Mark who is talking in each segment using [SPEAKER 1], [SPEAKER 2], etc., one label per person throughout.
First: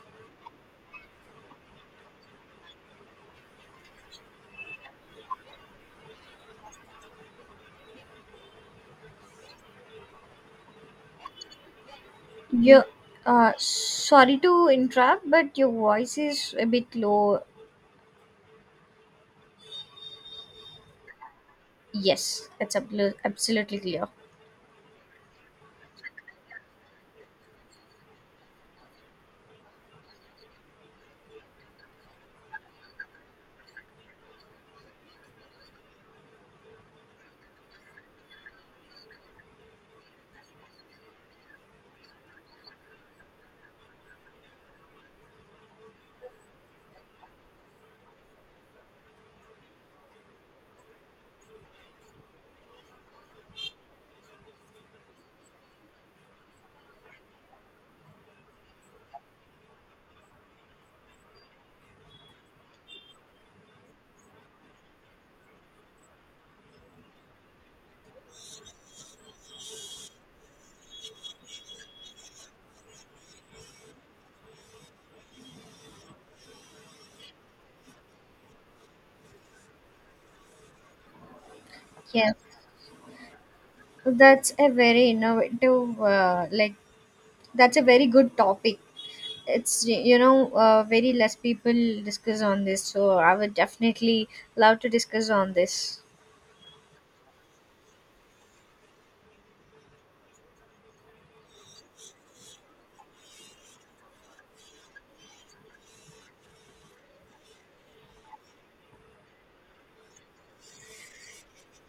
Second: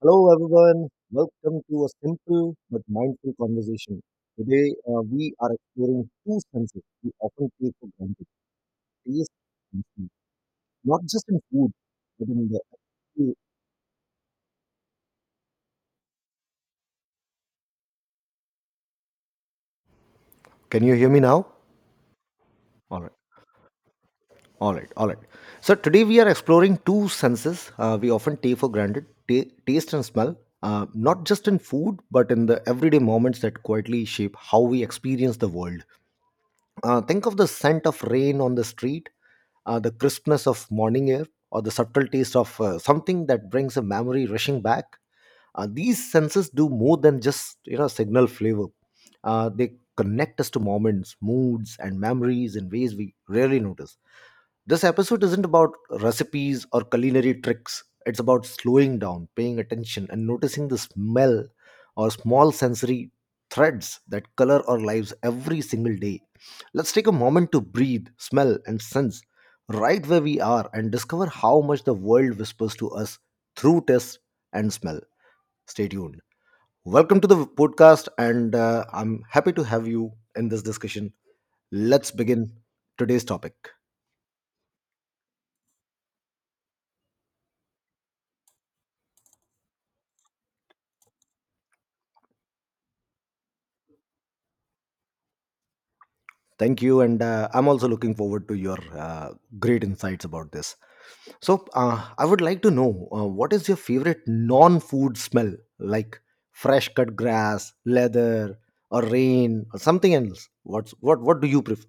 [SPEAKER 1] Hello, everyone. Welcome to a simple but mindful conversation. Today, we are exploring two senses we often take for granted taste and smell, not just in food, but in the.
[SPEAKER 2] You, sorry to interrupt, but your voice is a bit low.
[SPEAKER 1] Can you hear me now?
[SPEAKER 2] Yes, it's
[SPEAKER 1] All right.
[SPEAKER 2] absolutely clear.
[SPEAKER 1] All right. All right. So, today we are exploring two senses we often take for granted taste and smell, not just in food, but in the everyday moments that quietly shape how we experience the world. Think of the scent of rain on the street, the crispness of morning air, or the subtle taste of something that brings a memory rushing back. These senses do more than just signal flavor. They connect us to moments, moods, and memories in ways we rarely notice. This episode isn't about recipes or culinary tricks. It's about slowing down, paying attention, and noticing the smell or small sensory threads that color our lives every single day. Let's take a moment to breathe, smell, and sense right where we are and discover how much the world whispers to us through taste and smell. Stay tuned. Welcome to the podcast, and I'm happy to have you in this discussion. Let's
[SPEAKER 2] Yeah,
[SPEAKER 1] begin today's topic.
[SPEAKER 2] that's a very innovative, that's a very good topic. It's very less people discuss on this, so I would definitely love to discuss on this.
[SPEAKER 1] Thank you, and I'm also looking forward to your great insights about this. So, I would like to know what is your favorite non food smell, like fresh cut grass, leather, or rain, or something else? What do you prefer?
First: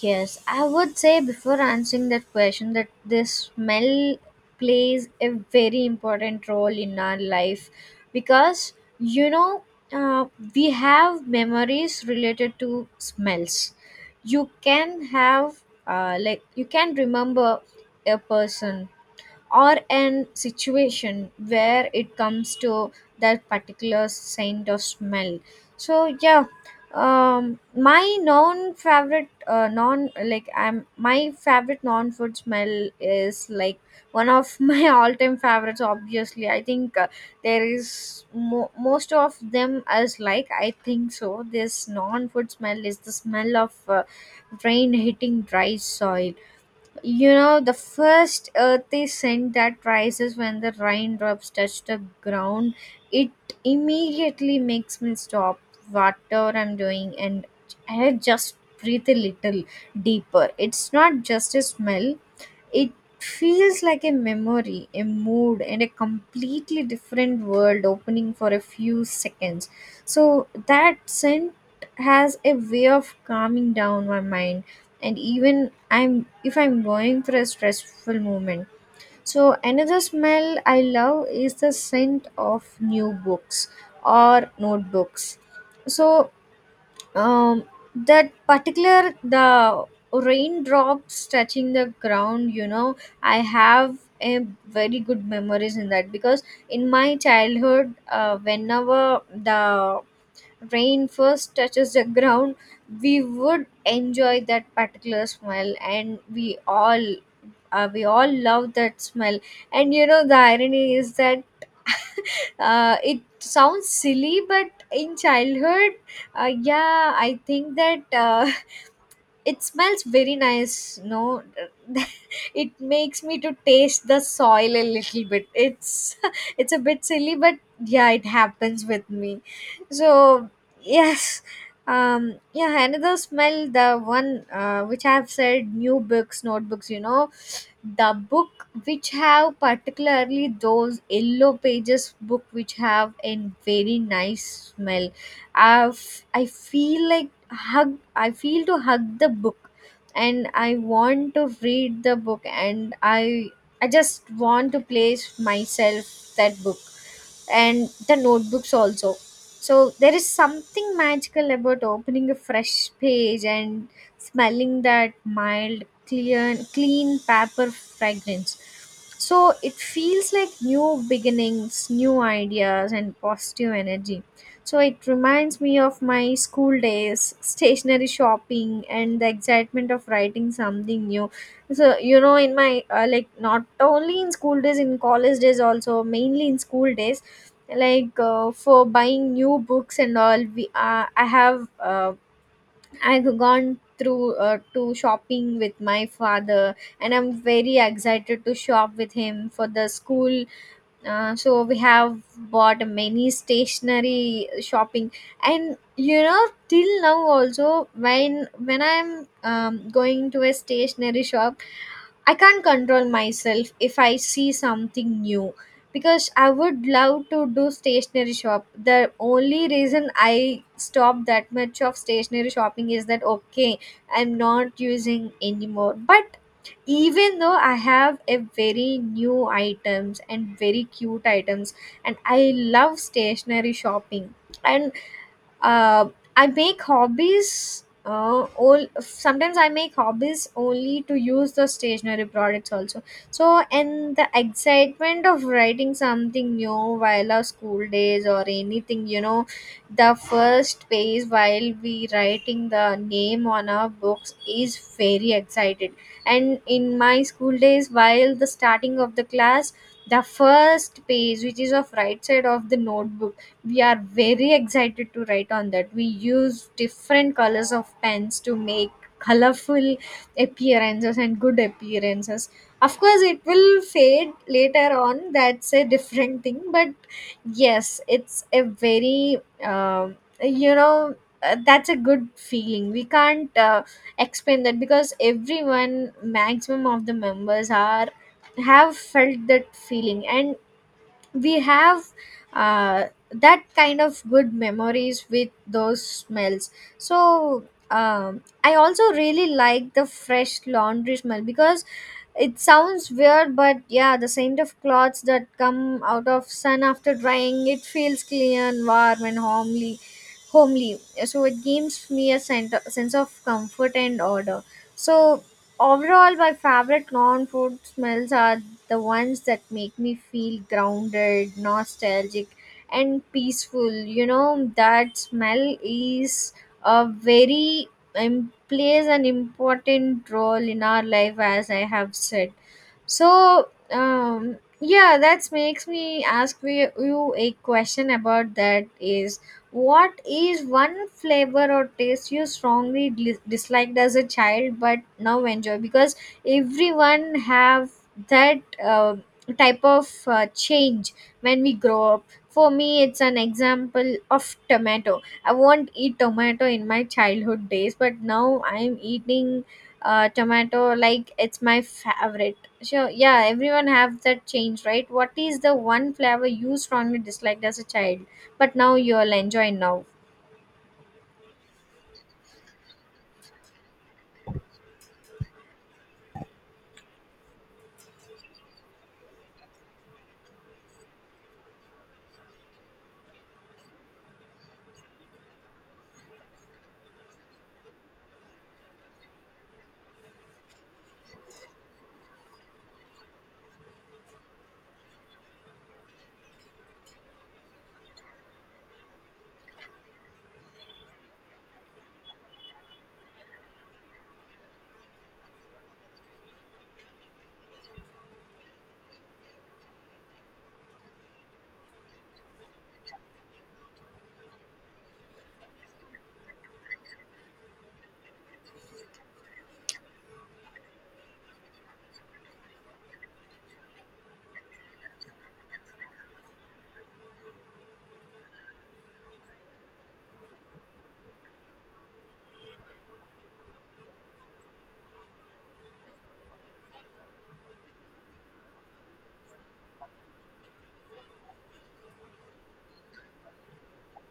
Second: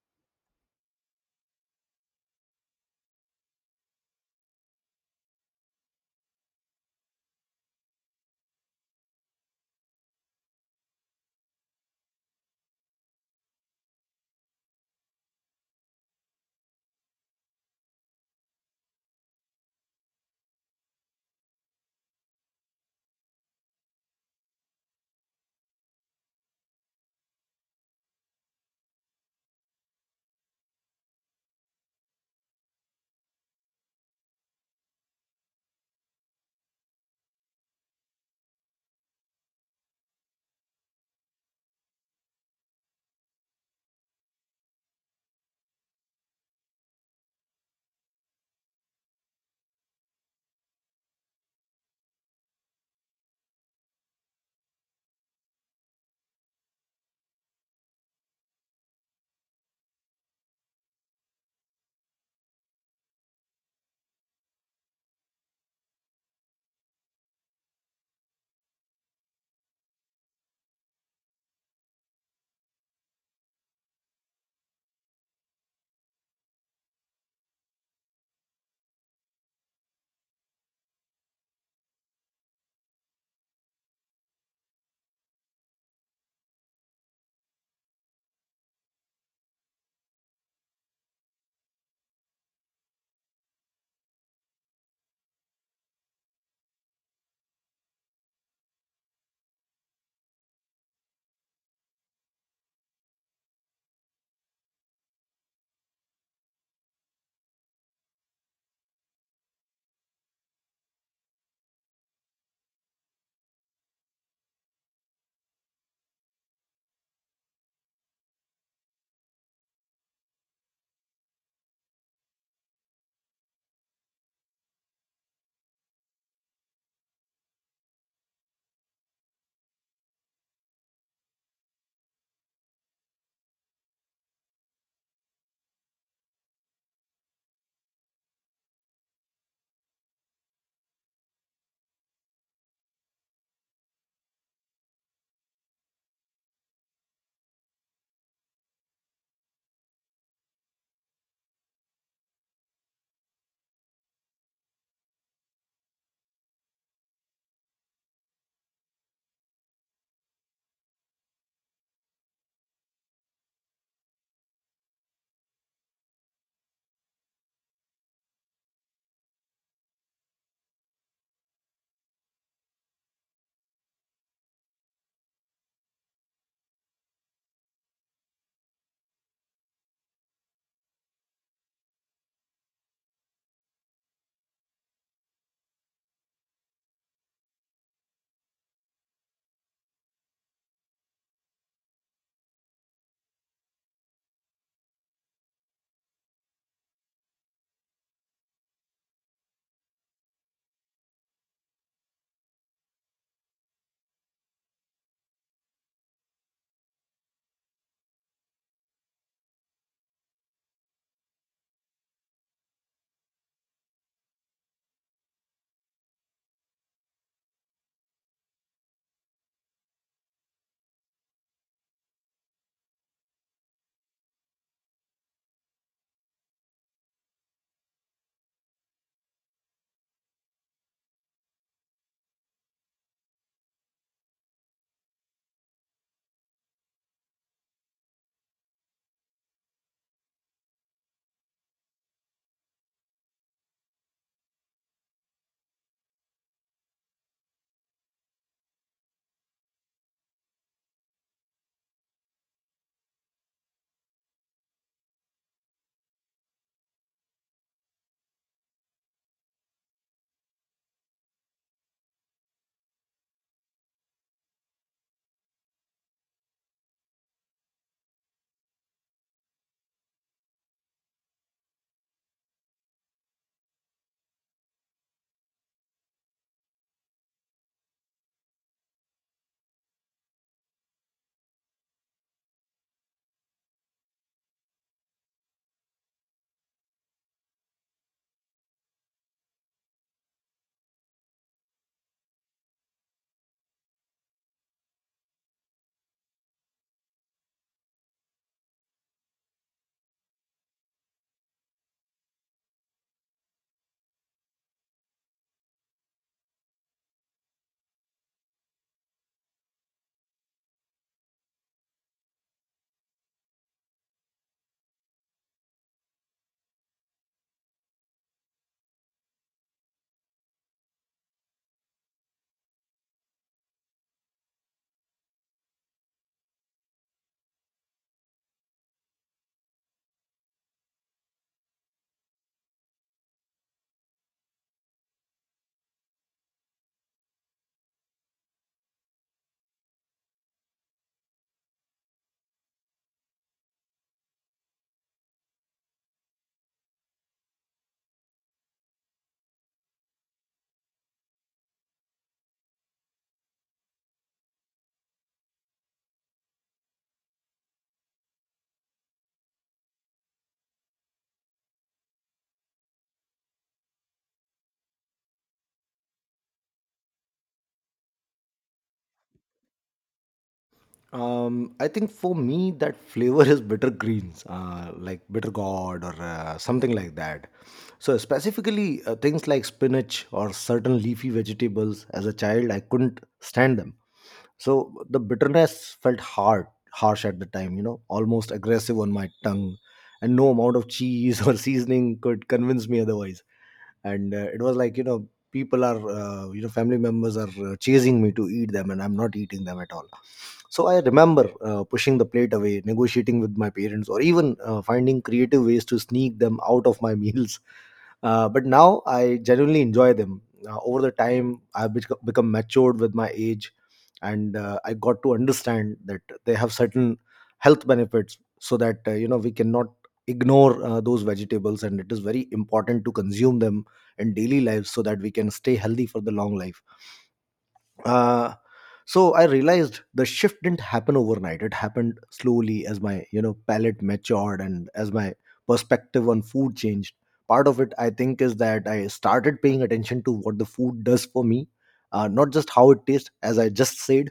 [SPEAKER 2] Yes, I would say before answering that question that this smell plays a very important role in our life because you know uh, we have memories related to smells. You can have you can remember a person or an situation where it comes to that particular scent or smell. So yeah, my non favorite non like I'm my favorite non food smell is like one of my all time favorites. Obviously I think, there is most of them as like. I think so this non food smell is the smell of rain hitting dry soil. You know, the first earthy scent that rises when the raindrops touch the ground, it immediately makes me stop whatever I'm doing, and I just breathe a little deeper. It's not just a smell, it feels like a memory, a mood, and a completely different world opening for a few seconds. So that scent has a way of calming down my mind, and even I'm if I'm going through a stressful moment. So another smell I love is the scent of new books or notebooks. So um, that particular, the raindrops touching the ground, you know, I have a very good memories in that, because in my childhood, whenever the rain first touches the ground, we would enjoy that particular smell, and we all love that smell. And you know, the irony is that it sounds silly, but in childhood, uh, yeah, I think that, it smells very nice, no. It makes me to taste the soil a little bit. It's it's a bit silly, but yeah, it happens with me. So yes. Yeah, another smell, the one which I have said, new books, notebooks. You know, the book which have particularly those yellow pages, book which have a very nice smell. I feel like hug, I feel to hug the book, and I want to read the book, and I just want to place myself that book, and the notebooks also. So there is something magical about opening a fresh page and smelling that mild, clear, clean paper fragrance. So it feels like new beginnings, new ideas, and positive energy. So it reminds me of my school days, stationery shopping, and the excitement of writing something new. So you know, in my not only in school days, in college days also, mainly in school days, like for buying new books and all. We I have I've gone through to shopping with my father, and I'm very excited to shop with him for the school. So we have bought many stationery shopping, and you know, till now also, when I'm going to a stationery shop, I can't control myself if I see something new, because I would love to do stationery shop. The only reason I stop that much of stationery shopping is that okay, I'm not using anymore. But even though I have a very new items and very cute items, and I love stationery shopping, and uh, I make hobbies. All sometimes I make hobbies only to use the stationery products also. So and the excitement of writing something new while our school days or anything, you know, the first page while we writing the name on our books is very excited. And in my school days, while the starting of the class, the first page which is of right side of the notebook, we are very excited to write on that. We use different colors of pens to make colorful appearances and good appearances. Of course it will fade later on, that's a different thing, but yes, it's a very um you know that's a good feeling. We can't explain that, because everyone, maximum of the members are, have felt that feeling, and we have uh, that kind of good memories with those smells. So I also really like the fresh laundry smell, because it sounds weird, but yeah, the scent of clothes that come out of sun after drying, it feels clean and warm and homely. Homely, so it gives me a scent, sense of comfort and order. So overall, my favorite non-food smells are the ones that make me feel grounded, nostalgic, and peaceful. You know that smell is a very plays an important role in our life, as I have said. So, yeah, that makes me ask you a question about that, is what is one flavor or taste you strongly disliked as a child but now enjoy? Because everyone have that type of change when we grow up. For me, it's an example of tomato. I won't eat tomato in my childhood days, but now I'm eating tomato, like it's my favorite. Sure, yeah, everyone have that change, right? What is the one flavor you strongly disliked as a child, but now you'll enjoy now?
[SPEAKER 1] I think for me that flavor is bitter greens, like bitter gourd or something like that. So specifically things like spinach or certain leafy vegetables. As a child, I couldn't stand them. So the bitterness felt hard, harsh at the time. You know, almost aggressive on my tongue, and no amount of cheese or seasoning could convince me otherwise. And it was like people are family members are chasing me to eat them, and I'm not eating them at all. So I remember pushing the plate away, negotiating with my parents, or even finding creative ways to sneak them out of my meals. But now I genuinely enjoy them. Over the time, I've become matured with my age, and I got to understand that they have certain health benefits, so that you know, we cannot ignore those vegetables, and it is very important to consume them and daily lives so that we can stay healthy for the long life. uh, so I realized the shift didn't happen overnight. It happened slowly as my, you know, palate matured and as my perspective on food changed. Part of it, I think, is that I started paying attention to what the food does for me, not just how it tastes. As I just said,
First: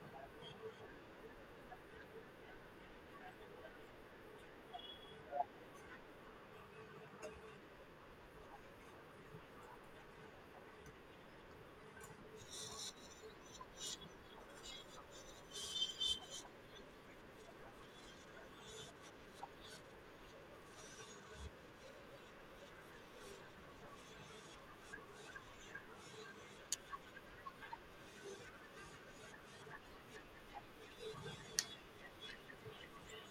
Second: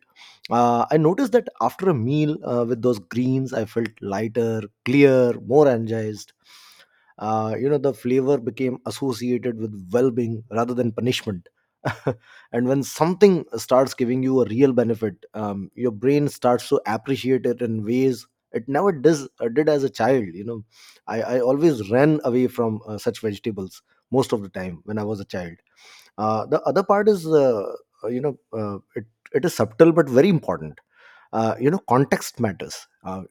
[SPEAKER 1] I noticed that after a meal with those greens, I felt lighter, clear, more energized. You know, the flavor became associated with well-being rather than punishment. And when something starts giving you a real benefit, your brain starts to appreciate it in ways it never does, did as a child. You know, I always ran away from such vegetables most of the time when I was a child. The other part is you know, it is subtle but very important. You know, context matters. Uh,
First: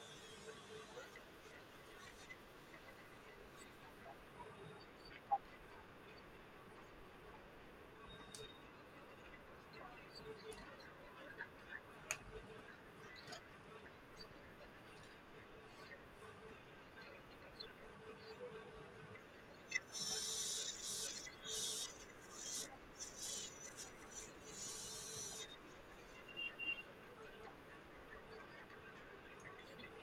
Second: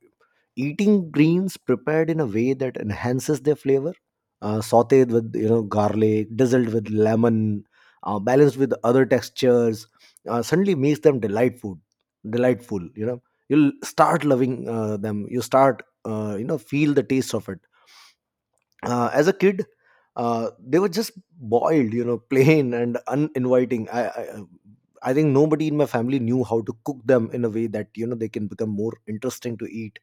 [SPEAKER 1] Eating greens prepared in a way that enhances their flavor, sauteed with, you know, garlic, drizzled with lemon, balanced with other textures, suddenly makes them delightful. You know, you'll start loving them. You start you know, feel the taste of it. As a kid, they were just boiled, you know, plain and uninviting. I think nobody in my family knew how to cook them in a way that, you know, they can become more interesting to eat.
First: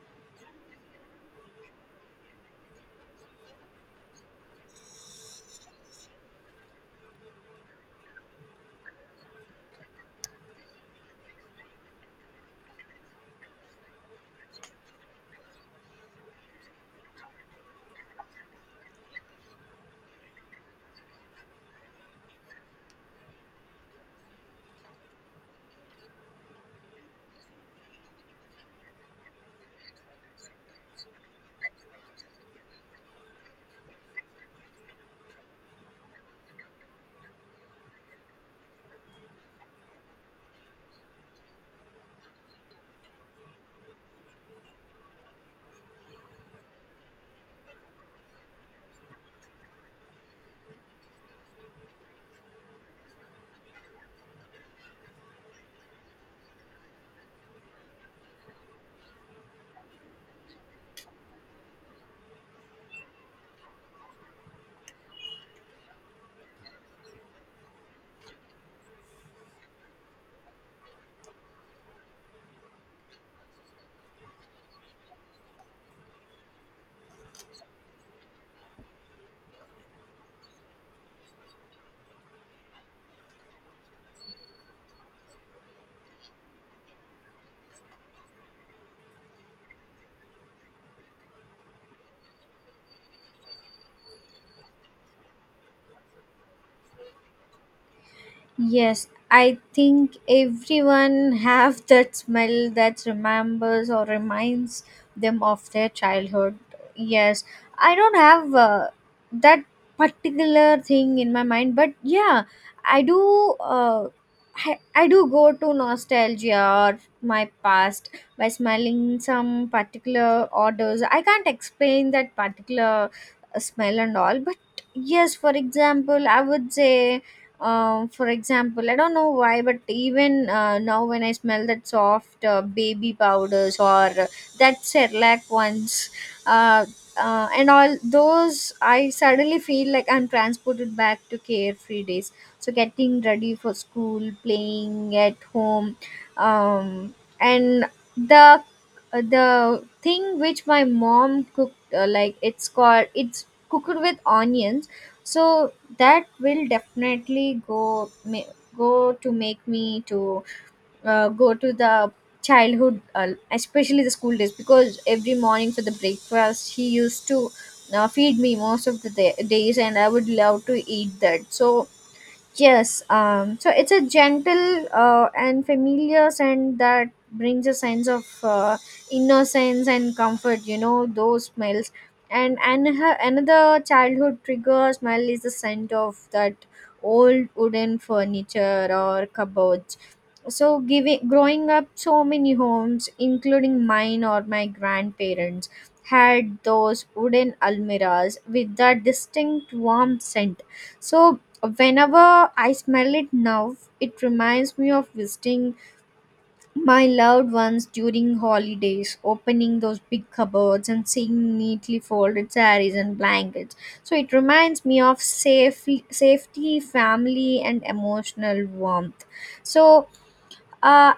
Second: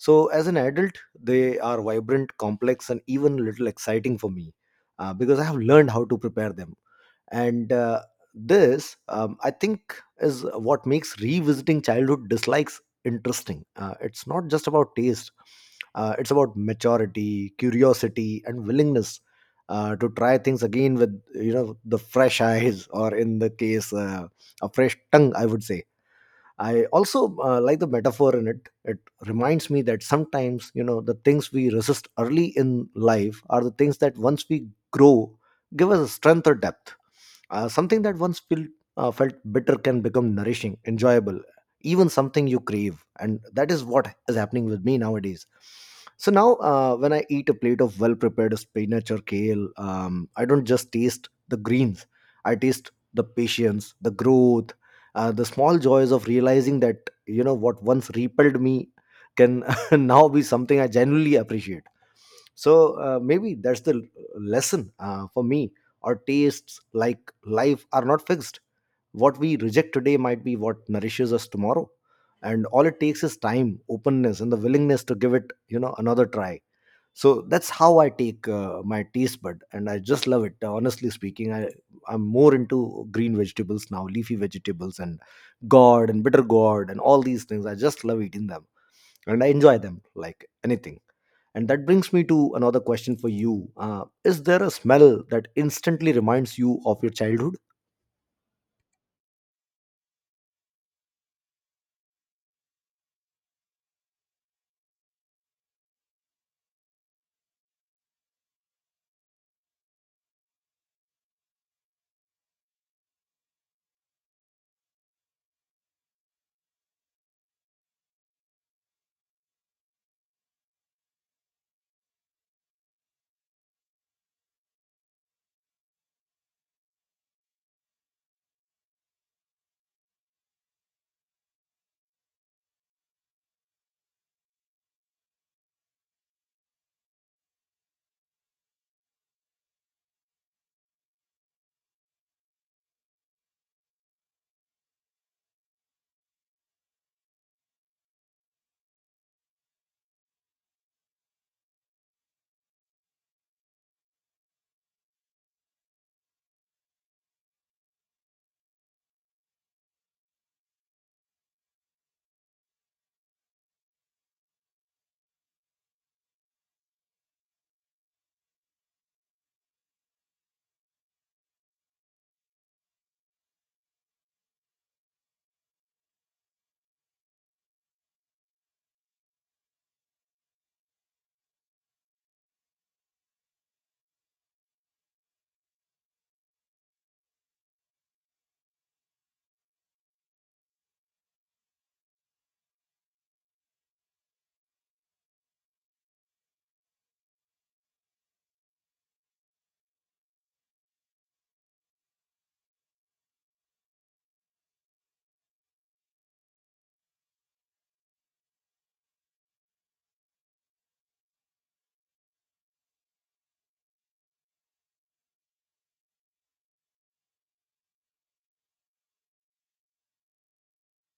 [SPEAKER 1] So as an adult, they are vibrant, complex, and even a little exciting for me, because I have learned how to prepare them. And I think, is what makes revisiting childhood dislikes interesting. It's not just about taste; it's about maturity, curiosity, and willingness to try things again with, you know, the fresh eyes, or in the case, a fresh tongue, I would say. I also like the metaphor in it. It reminds me that sometimes, you know, the things we resist early in life are the things that, once we grow, give us a strength or depth. Something that once felt bitter can become nourishing, enjoyable, even something you crave. And that is what is happening with me nowadays. So now, when I eat a plate of well prepared spinach or kale, I don't just taste the greens, I taste the patience, the growth, the small joys of realizing that, you know, what once repelled me can now be something I genuinely appreciate. So maybe that's the lesson for me. Our tastes, like life, are not fixed. What we reject today might be what nourishes us tomorrow, and all it takes is time, openness, and the willingness to give it, you know, another try. So that's how I take my taste bud, and I just love it. Honestly speaking, I'm more into green vegetables now, leafy vegetables and gourd and bitter gourd, and all these things I just love eating them, and I enjoy them like anything. And that brings me to another question for you: is there a smell that instantly reminds you of your childhood?
[SPEAKER 2] Yes, I think everyone have that smell that remembers or reminds them of their childhood. Yes, I don't have that particular thing in my mind, but yeah, I do. I do go to nostalgia or my past by smelling some particular odors. I can't explain that particular smell and all, but yes, for example, I would say for example, I don't know why, but even now when I smell that soft baby powders or that Cerelac ones, uh, and all those, I suddenly feel like I'm transported back to carefree days. So getting ready for school, playing at home, um, and the the thing which my mom cooked, like it's called, it's cooked with onions, so that will definitely go to make me to go to the childhood, especially the school days, because every morning for the breakfast, he used to feed me most of the days, and I would love to eat that. So yes, so it's a gentle and familiar scent that brings a sense of innocence and comfort, you know, those smells. And her, another childhood trigger smell is the scent of that old wooden furniture or cupboards. So, giving growing up, so many homes, including mine or my grandparents, had those wooden almiras with that distinct warm scent. So, whenever I smell it now, it reminds me of visiting my loved ones during holidays, opening those big cupboards and seeing neatly folded saris and blankets. So it reminds me of safe, safety, family, and emotional warmth. So uh,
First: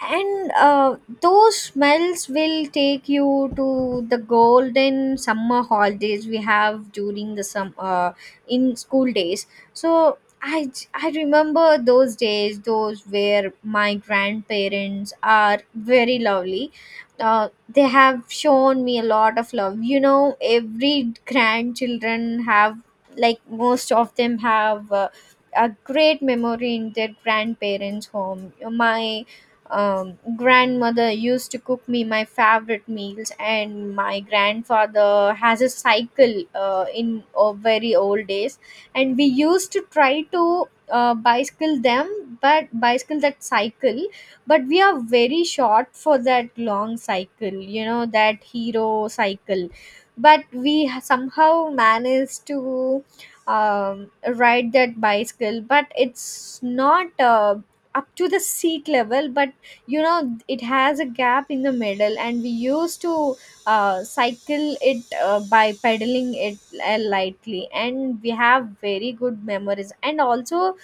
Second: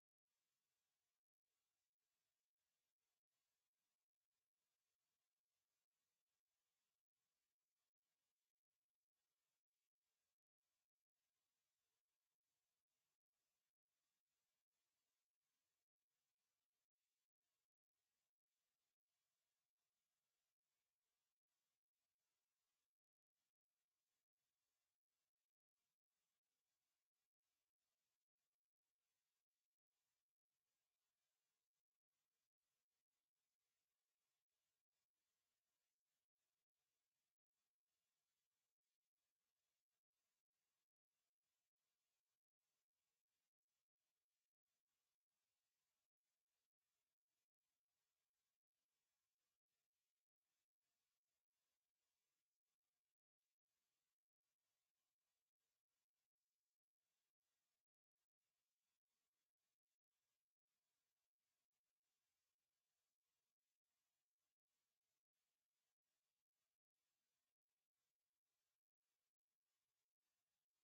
[SPEAKER 2] and those smells will take you to the golden summer holidays we have during the sum in school days. So I remember those days, those where my grandparents are very lovely. They have shown me a lot of love. You know, every grandchildren have, like most of them have a great memory in their grandparents' home. My grandmother used to cook me my favorite meals, and my grandfather has a cycle in very old days, and we used to try to bicycle them, but bicycle that cycle, but we are very short for that long cycle. You know that hero cycle, but somehow managed to ride that bicycle, but it's not up to the seat level. But you know, it has a gap in the middle, and we used to cycle it by pedaling it lightly. And we have very good memories, and also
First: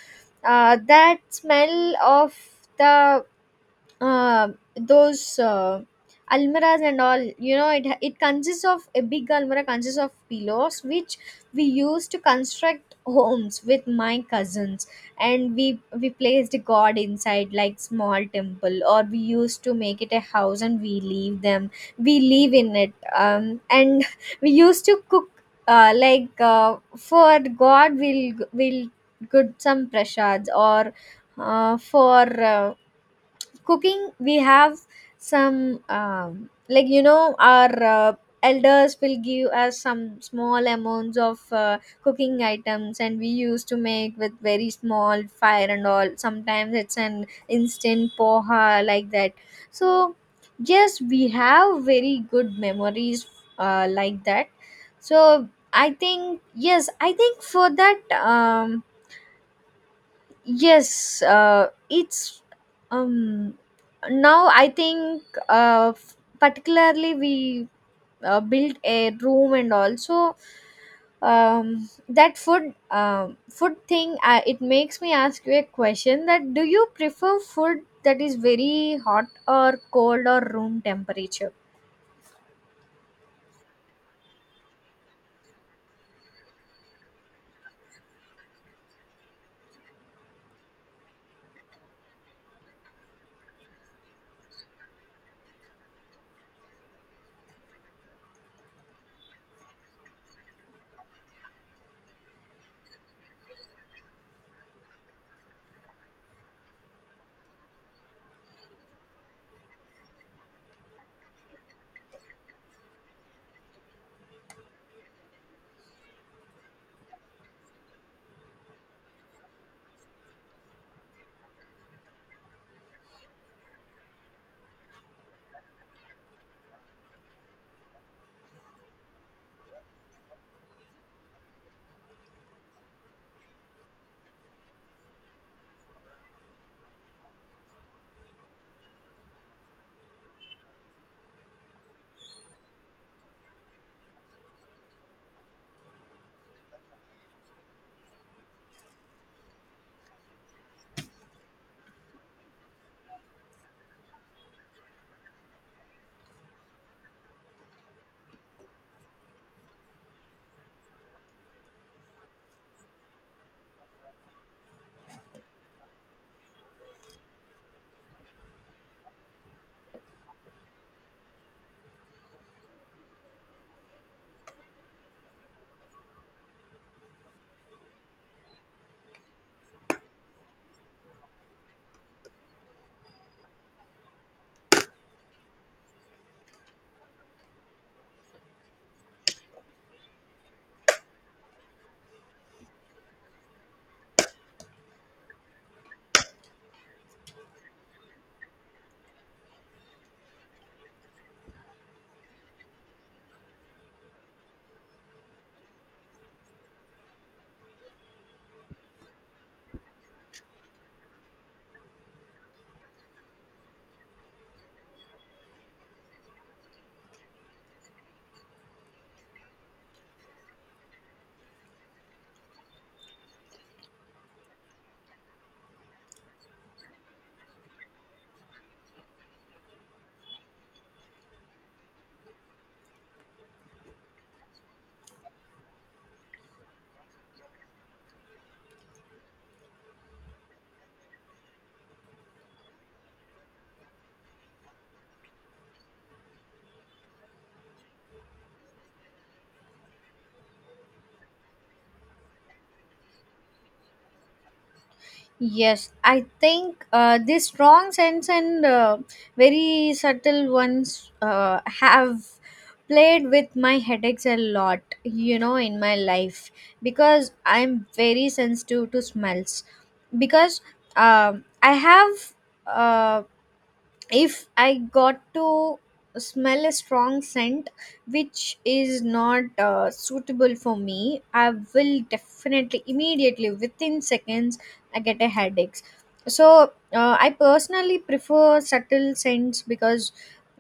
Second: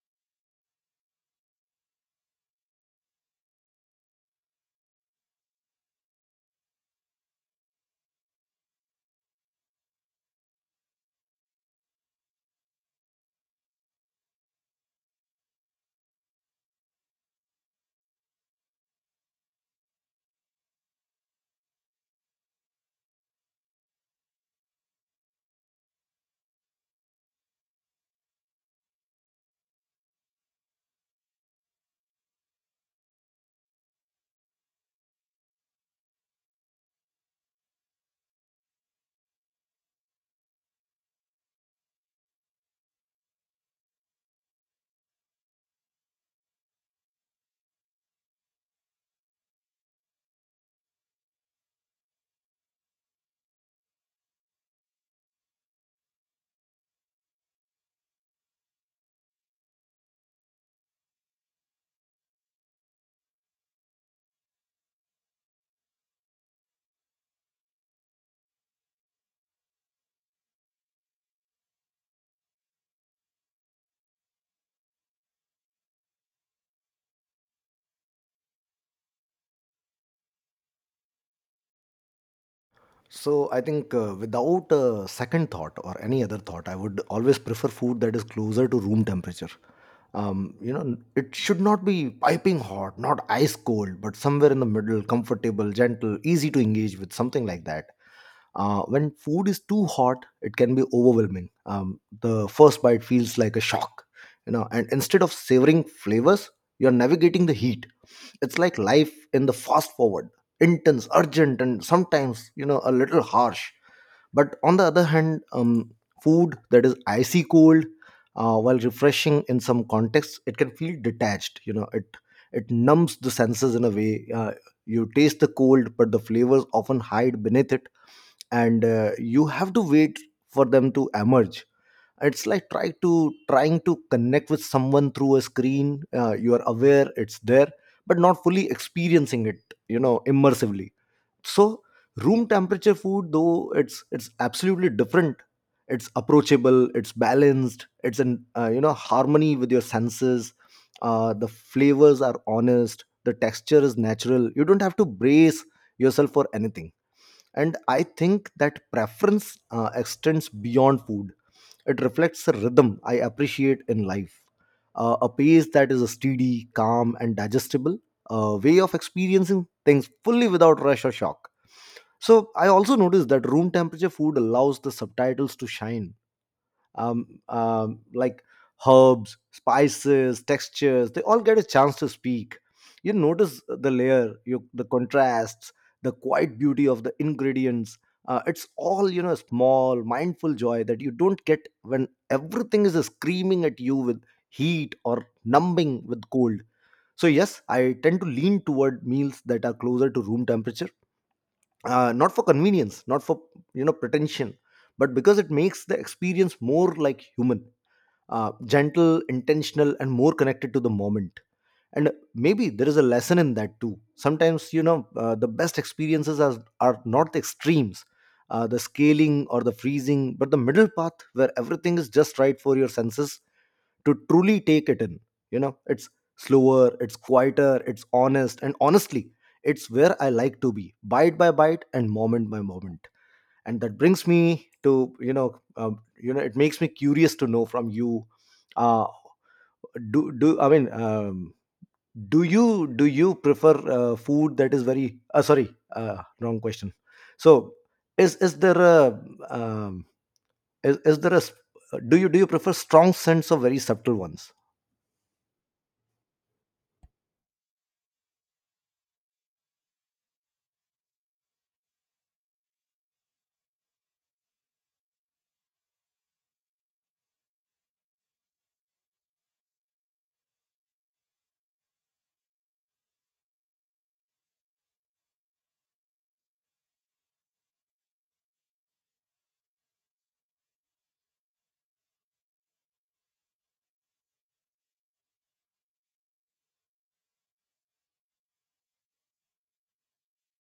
[SPEAKER 2] that smell of the uh, those almiras and all. You know, it consists of a big almirah, consists of pillows which we used to construct homes with my cousins. And we placed god inside, like small temple, or we used to make it a house and we leave them, we live in it. And we used to cook for god we'll good some prashads. Or for uh, cooking, we have some like you know our elders will give us some small amounts of cooking items, and we used to make with very small fire and all. Sometimes it's an instant poha, like that. So yes, we have very good memories, like that. So I think, yes, I think for that. um Yes, it's um, now I think particularly we built a room. And also, that food, food thing, it makes me ask you a question that do you prefer food that is very hot or cold or room temperature?
[SPEAKER 1] So I think without a second thought or any other thought, I would always prefer food that is closer to room temperature. You know, it should not be piping hot, not ice cold, but somewhere in the middle, comfortable, gentle, easy to engage with, something like that. When food is too hot, it can be overwhelming. The first bite feels like a shock, you know. And instead of savoring flavors, you're navigating the heat. It's like life in the fast forward, intense, urgent, and sometimes, you know, a little harsh. But on the other hand, food that is icy cold, while refreshing in some contexts, it can feel detached. You know, it numbs the senses in a way. You taste the cold, but the flavors often hide beneath it, and you have to wait for them to emerge. It's like trying to connect with someone through a screen. You are aware it's there, but not fully experiencing it, you know, immersively. So room temperature food, though, it's absolutely different. It's approachable, it's balanced, it's in you know, harmony with your senses. The flavors are honest, the texture is natural, you don't have to brace yourself for anything. And I think that preference extends beyond food. It reflects a rhythm I appreciate in life, a pace that is steady, calm, and digestible, a way of experiencing things fully without rush or shock. So I also noticed that room temperature food allows the subtitles to shine, like herbs, spices, textures, they all get a chance to speak. You notice the layer, the contrasts, the quiet beauty of the ingredients. It's all, you know, small, mindful joy that you don't get when everything is screaming at you with heat or numbing with cold. So yes, I tend to lean toward meals that are closer to room temperature, not for convenience, not for, you know, pretension, but because it makes the experience more like human, gentle, intentional, and more connected to the moment. And maybe there is a lesson in that too. Sometimes, you know, the best experiences are not the extremes, the scaling or the freezing, but the middle path where everything is just right for your senses to truly take it in. You know, it's slower, it's quieter, it's honest, and honestly, it's where I like to be, bite by bite and moment by moment. And that brings me to, you know, you know, it makes me curious to know from you, uh do do I mean do you prefer food that is very sorry, wrong question. So is there a, um, is there do you prefer strong scents or very subtle ones?
[SPEAKER 2] Yes, I think this strong sense and very subtle ones have played with my headaches a lot, you know, in my life, because I'm very sensitive to smells. Because I have uh, if I got to smell a strong scent which is not suitable for me, I will definitely immediately within seconds I get a headaches. So I personally prefer subtle scents, because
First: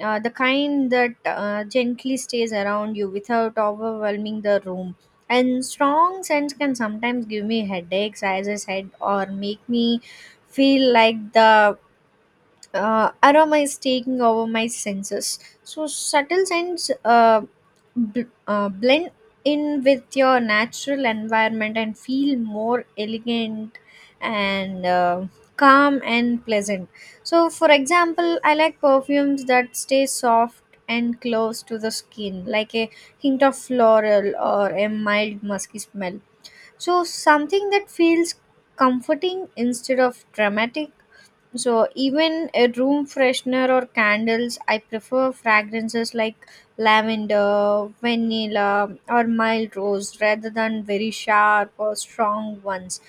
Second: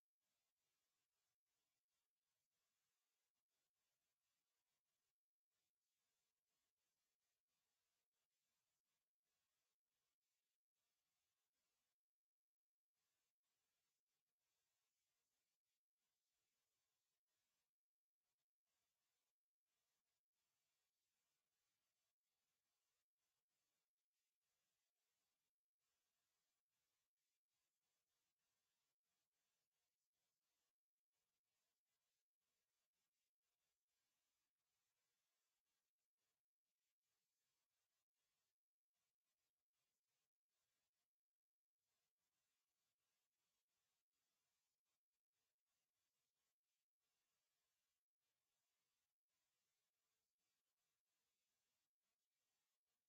[SPEAKER 2] the kind that gently stays around you without overwhelming the room. And strong scents can sometimes give me headaches, as I said, or make me feel like the aroma is taking over my senses. So subtle scents blend in with your natural environment and feel more elegant and calm and pleasant. So, for example, I like perfumes that stay soft and close to the skin, like a hint of floral or a mild musky smell. So, something that feels comforting instead of dramatic. So even a room freshener or candles, I prefer fragrances like lavender, vanilla, or mild rose, rather than very sharp or strong ones.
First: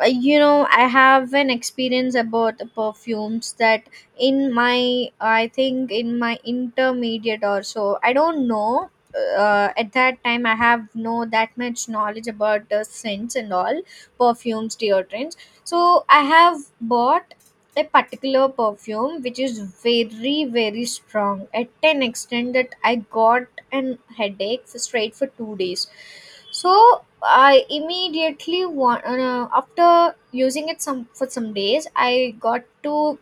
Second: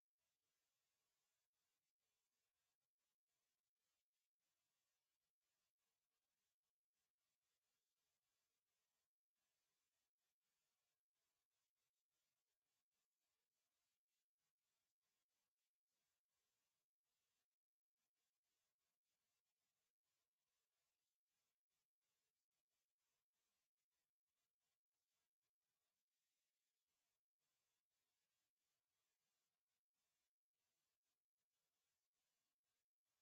[SPEAKER 2] You know, I have an experience about the perfumes that in my, I think in my intermediate or so, I don't know. At that time, I have no that much knowledge about the scents and all, perfumes, deodorants. So I have bought a particular perfume which is very very strong, at an extent that I got an headache for straight for 2 days. So I immediately want, after using it some, for some days I got to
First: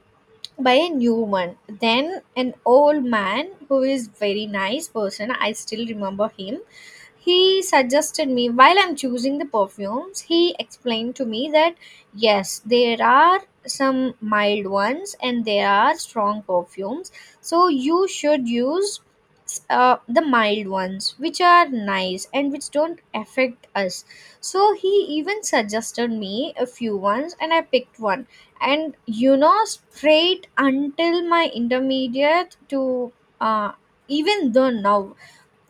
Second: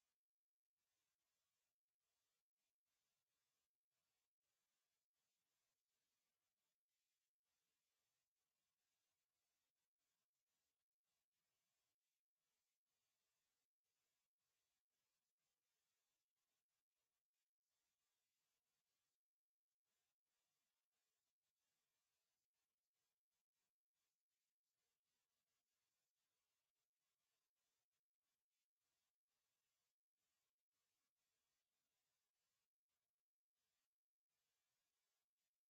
[SPEAKER 2] buy a new one. Then an old man who is very nice person, I still remember him, he suggested me while I'm choosing the perfumes, he explained to me that yes, there are some mild ones and there are strong perfumes. So you should use the mild ones, which are nice and which don't affect us. So he even suggested me a few ones and I picked one. And you know, sprayed until my intermediate to uh, even though now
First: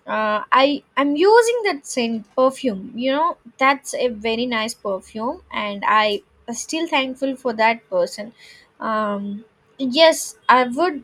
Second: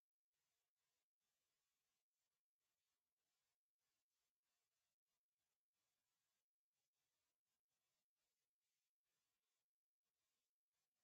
[SPEAKER 2] I'm using that scent perfume. You know, that's a very nice perfume, and I am still thankful for that person. Um, yes, I would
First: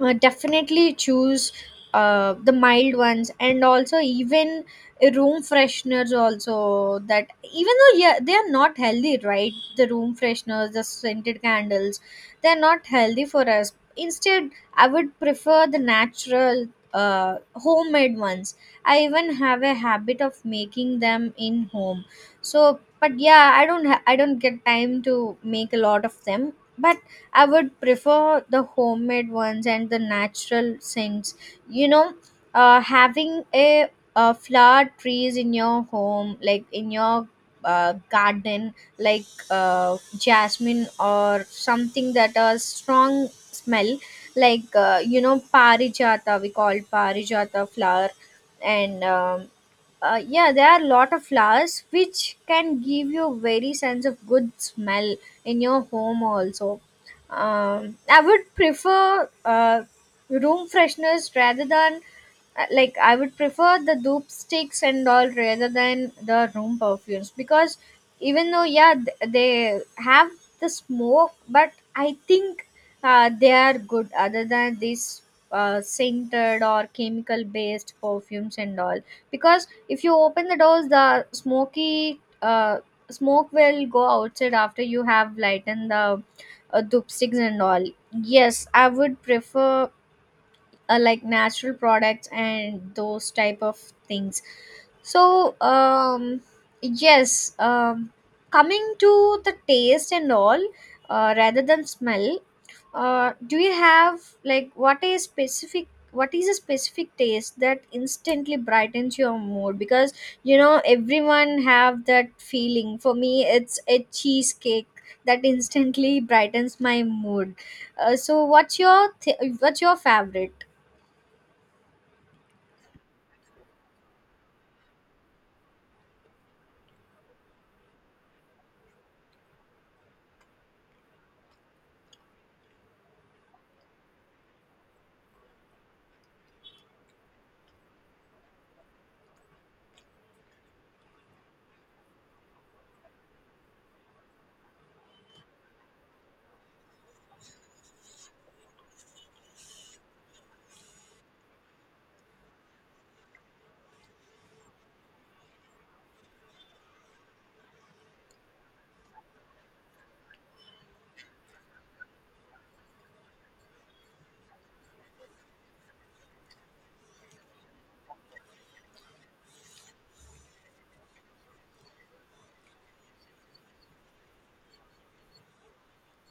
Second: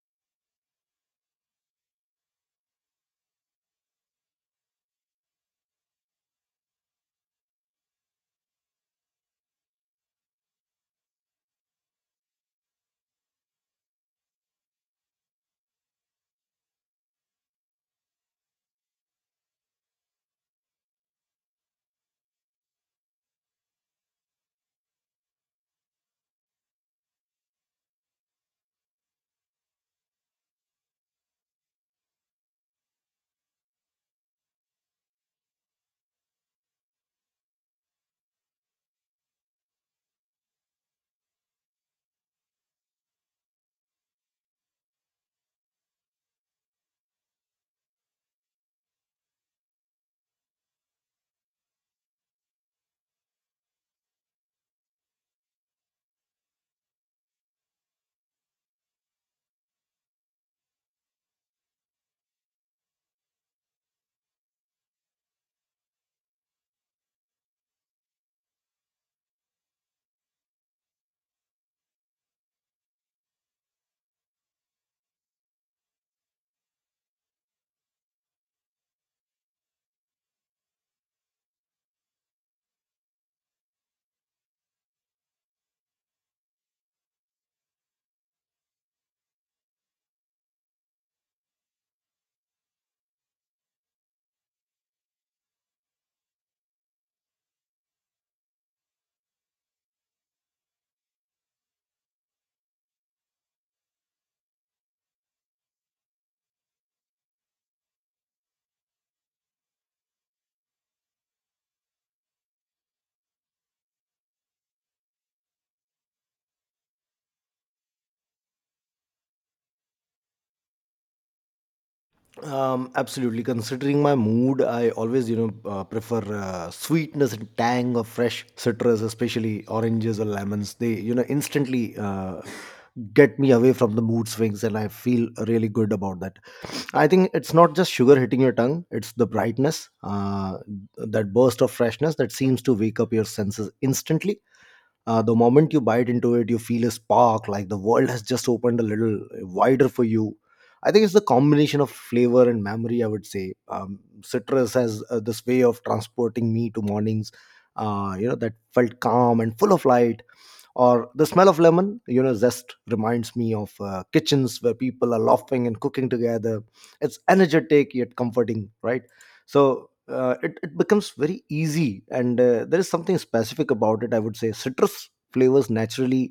[SPEAKER 2] definitely choose the mild ones. And also, even room fresheners also, that even though, yeah, they are not healthy, right? The room fresheners, the scented candles, they're not healthy for us. Instead, I would prefer the natural homemade ones. I even have a habit of making them in home. So but yeah, I don't get time to make a lot of them. But I would prefer the homemade ones and the natural scents. You know, having a, flower trees in your home, like in your garden, like jasmine or something that has strong smell, like you know, parijata, we call parijata flower. And yeah, there are a lot of flowers which can give you a very sense of good smell in your home also. I would prefer room freshness rather than like, I would prefer the dupe sticks and all rather than the room perfumes, because even though, yeah, they have the smoke, but I think they are good, other than these scented or chemical based perfumes and all. Because if you open the doors, the smoky smoke will go outside after you have lightened the dupe sticks and all. Yes, I would prefer like natural products and those type of things. So yes, coming to the taste and all, rather than smell, do you have like, what is specific, what is a specific taste that instantly brightens your mood? Because you know, everyone have that feeling. For me, it's a cheesecake that instantly brightens my mood. So what's your favorite?
[SPEAKER 1] Absolutely. Considering my mood, I always, you know, prefer sweetness and tang of fresh citrus, especially oranges or lemons. They, you know, instantly get me away from the mood swings, and I feel really good about that. I think it's not just sugar hitting your tongue; it's the brightness, that burst of freshness that seems to wake up your senses instantly. The moment you bite into it, you feel a spark, like the world has just opened a little wider for you. I think it's the combination of flavor and memory, I would say. Citrus has this way of transporting me to mornings you know, that felt calm and full of light, or the smell of lemon, you know, zest reminds me of kitchens where people are laughing and cooking together. It's energetic yet comforting, right? So it becomes very easy, and there is something specific about it. I would say citrus flavors naturally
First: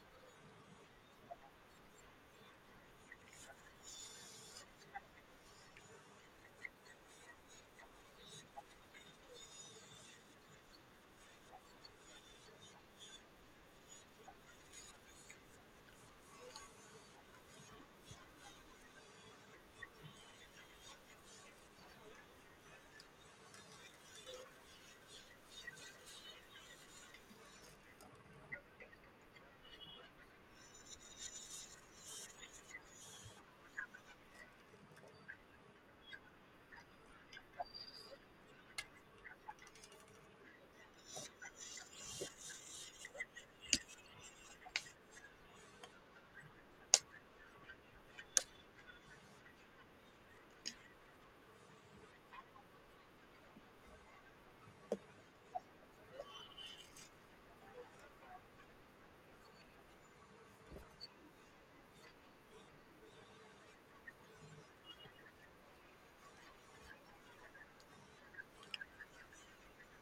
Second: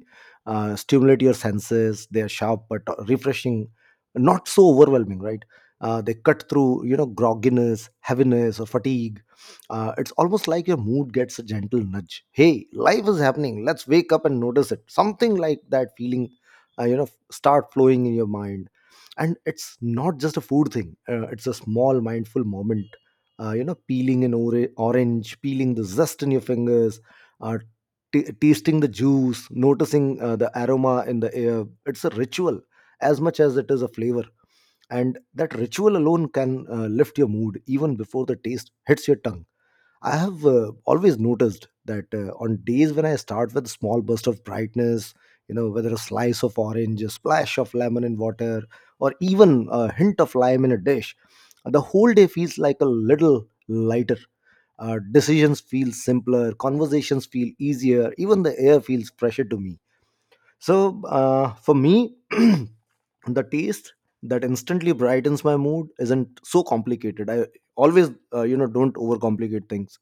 [SPEAKER 1] stimulate your senses. They are sharp but refreshing, not so overwhelming, right? They cut through, you know, grogginess, heaviness, or fatigue. It's almost like your mood gets a gentle nudge: hey, life is happening, let's wake up and notice it. Something like that feeling, you know, start flowing in your mind. And it's not just a food thing. It's a small mindful moment. You know, peeling an orange, peeling the zest in your fingers, uh, tasting the juice, noticing the aroma in the air. It's a ritual as much as it is a flavor. And that ritual alone can lift your mood even before the taste hits your tongue. I have always noticed that on days when I start with a small burst of brightness, you know, whether a slice of orange, a splash of lemon in water, or even a hint of lime in a dish, the whole day feels like a little lighter. Decisions feel simpler, conversations feel easier, even the air feels fresher to me. So, for me, the taste that instantly brightens my mood isn't so complicated. I always, you know, don't overcomplicate things.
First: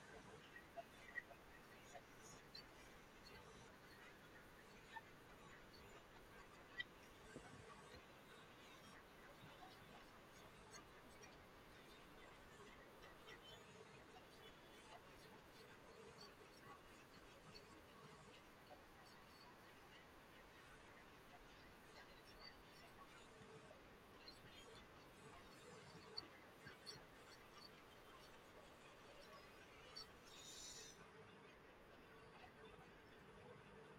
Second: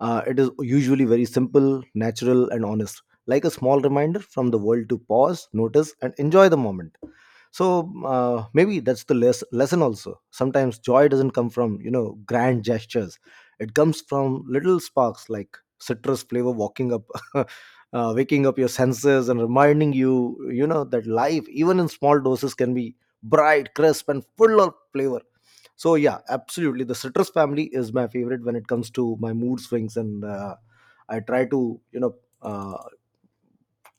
[SPEAKER 1] It is usually very simple, natural, and honest, like a small reminder from the world to pause, notice, and enjoy the moment. So maybe that's the lesson also. Sometimes joy doesn't come from, you know, grand gestures; it comes from little sparks like citrus flavor walking up. Waking up your senses and reminding you, you know, that life, even in small doses, can be bright, crisp, and full of flavor. So yeah, absolutely. The citrus family is my favorite when it comes to my mood swings, and I try to, you know, uh,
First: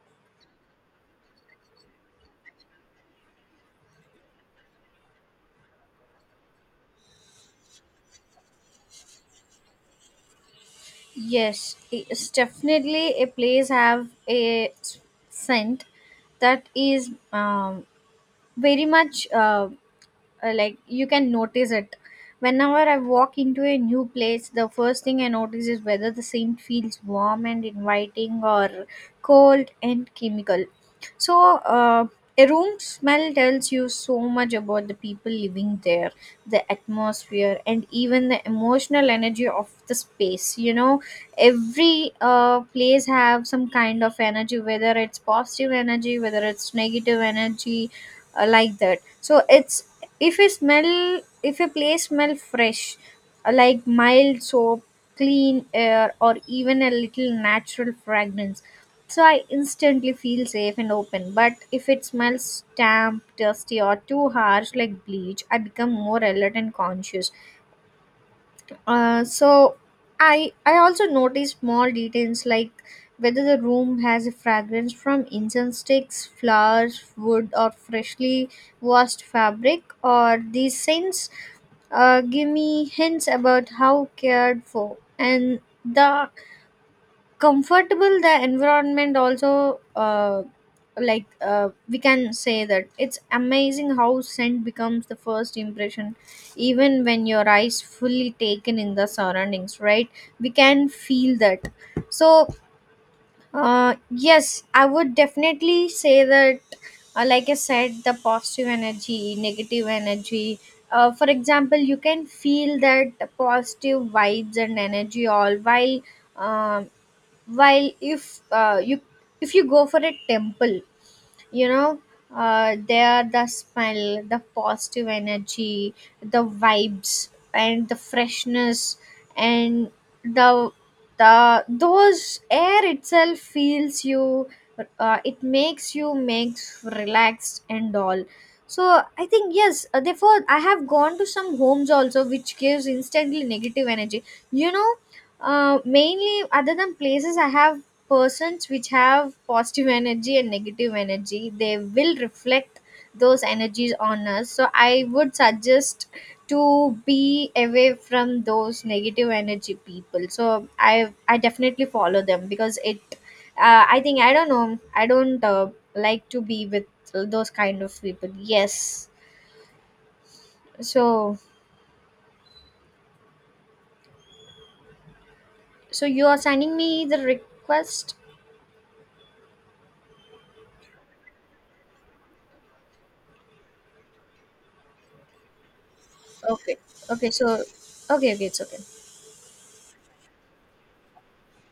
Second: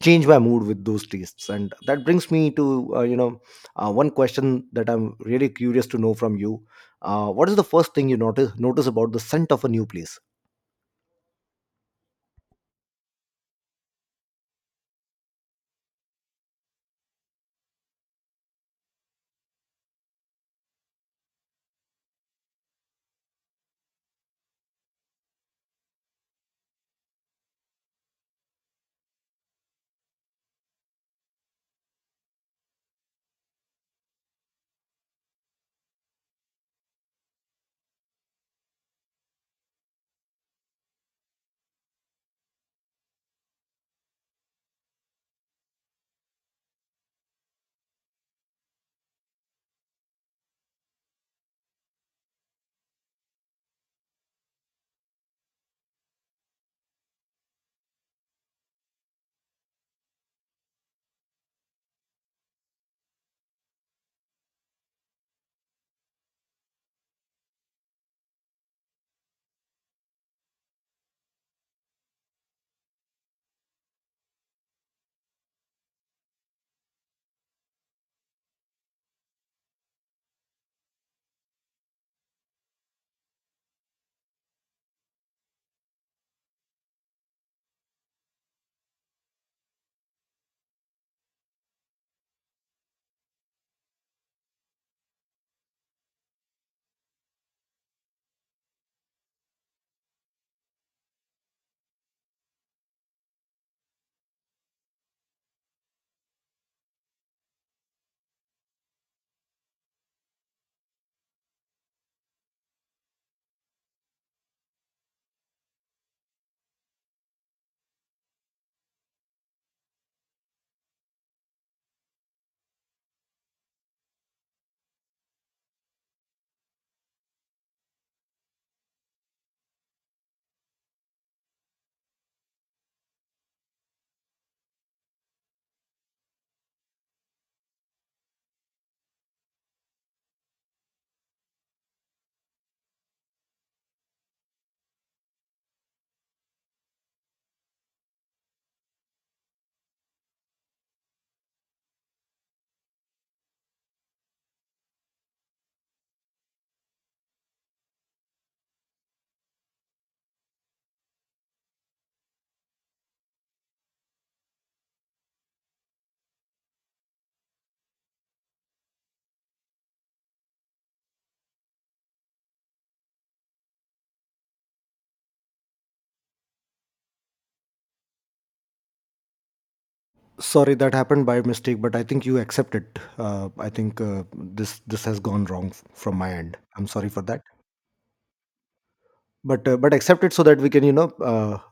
[SPEAKER 1] change my mood with those tastes. And that brings me to, you know, one question that I'm really curious to know from you. What is the first thing you notice about the scent of a new place?
[SPEAKER 2] Yes, it's definitely a place have a scent that is very much like you can notice it. Whenever I walk into a new place, the first thing I notice is whether the scent feels warm and inviting or cold and chemical. So a room smell tells you so much about the people living there, the atmosphere, and even the emotional energy of the space. You know, every place have some kind of energy, whether it's positive energy, whether it's negative energy, like that. So it's, if a smell, if a place smell fresh, like mild soap, clean air, or even a little natural fragrance, so I instantly feel safe and open. But if it smells damp, dusty, or too harsh, like bleach, I become more alert and conscious. So I also notice small details like whether the room has a fragrance from incense sticks, flowers, wood, or freshly washed fabric. Or these scents give me hints about how cared for and the comfortable the environment. Also we can say that it's amazing how scent becomes the first impression, even when your eyes fully taken in the surroundings, right? We can feel that. So yes, I would definitely say that, like I said, the positive energy, negative energy. For example, you can feel that positive vibes and energy all um, while if you if you go for a temple, you know, they are the smell, the positive energy, the vibes, and the freshness. And the the those air itself feels you, it makes you, makes relaxed and all. So I think yes, therefore I have gone to some homes also which gives instantly negative energy, you know. Mainly, other than places, I have persons which have positive energy and negative energy, they will reflect those energies on us. So I would suggest to be away from those negative energy people. So I definitely follow them, because it, I think, I don't know, I don't like to be with those kind of people. Yes. So, so you are sending me the request?
[SPEAKER 1] Sorry, that happened by mistake, but I think you accept it. I think this has gone wrong from my end.
[SPEAKER 2] Okay.
[SPEAKER 1] I'm sorry for
[SPEAKER 2] Okay,
[SPEAKER 1] that,
[SPEAKER 2] so, okay, okay, it's okay.
[SPEAKER 1] but accept it so that we can, you know,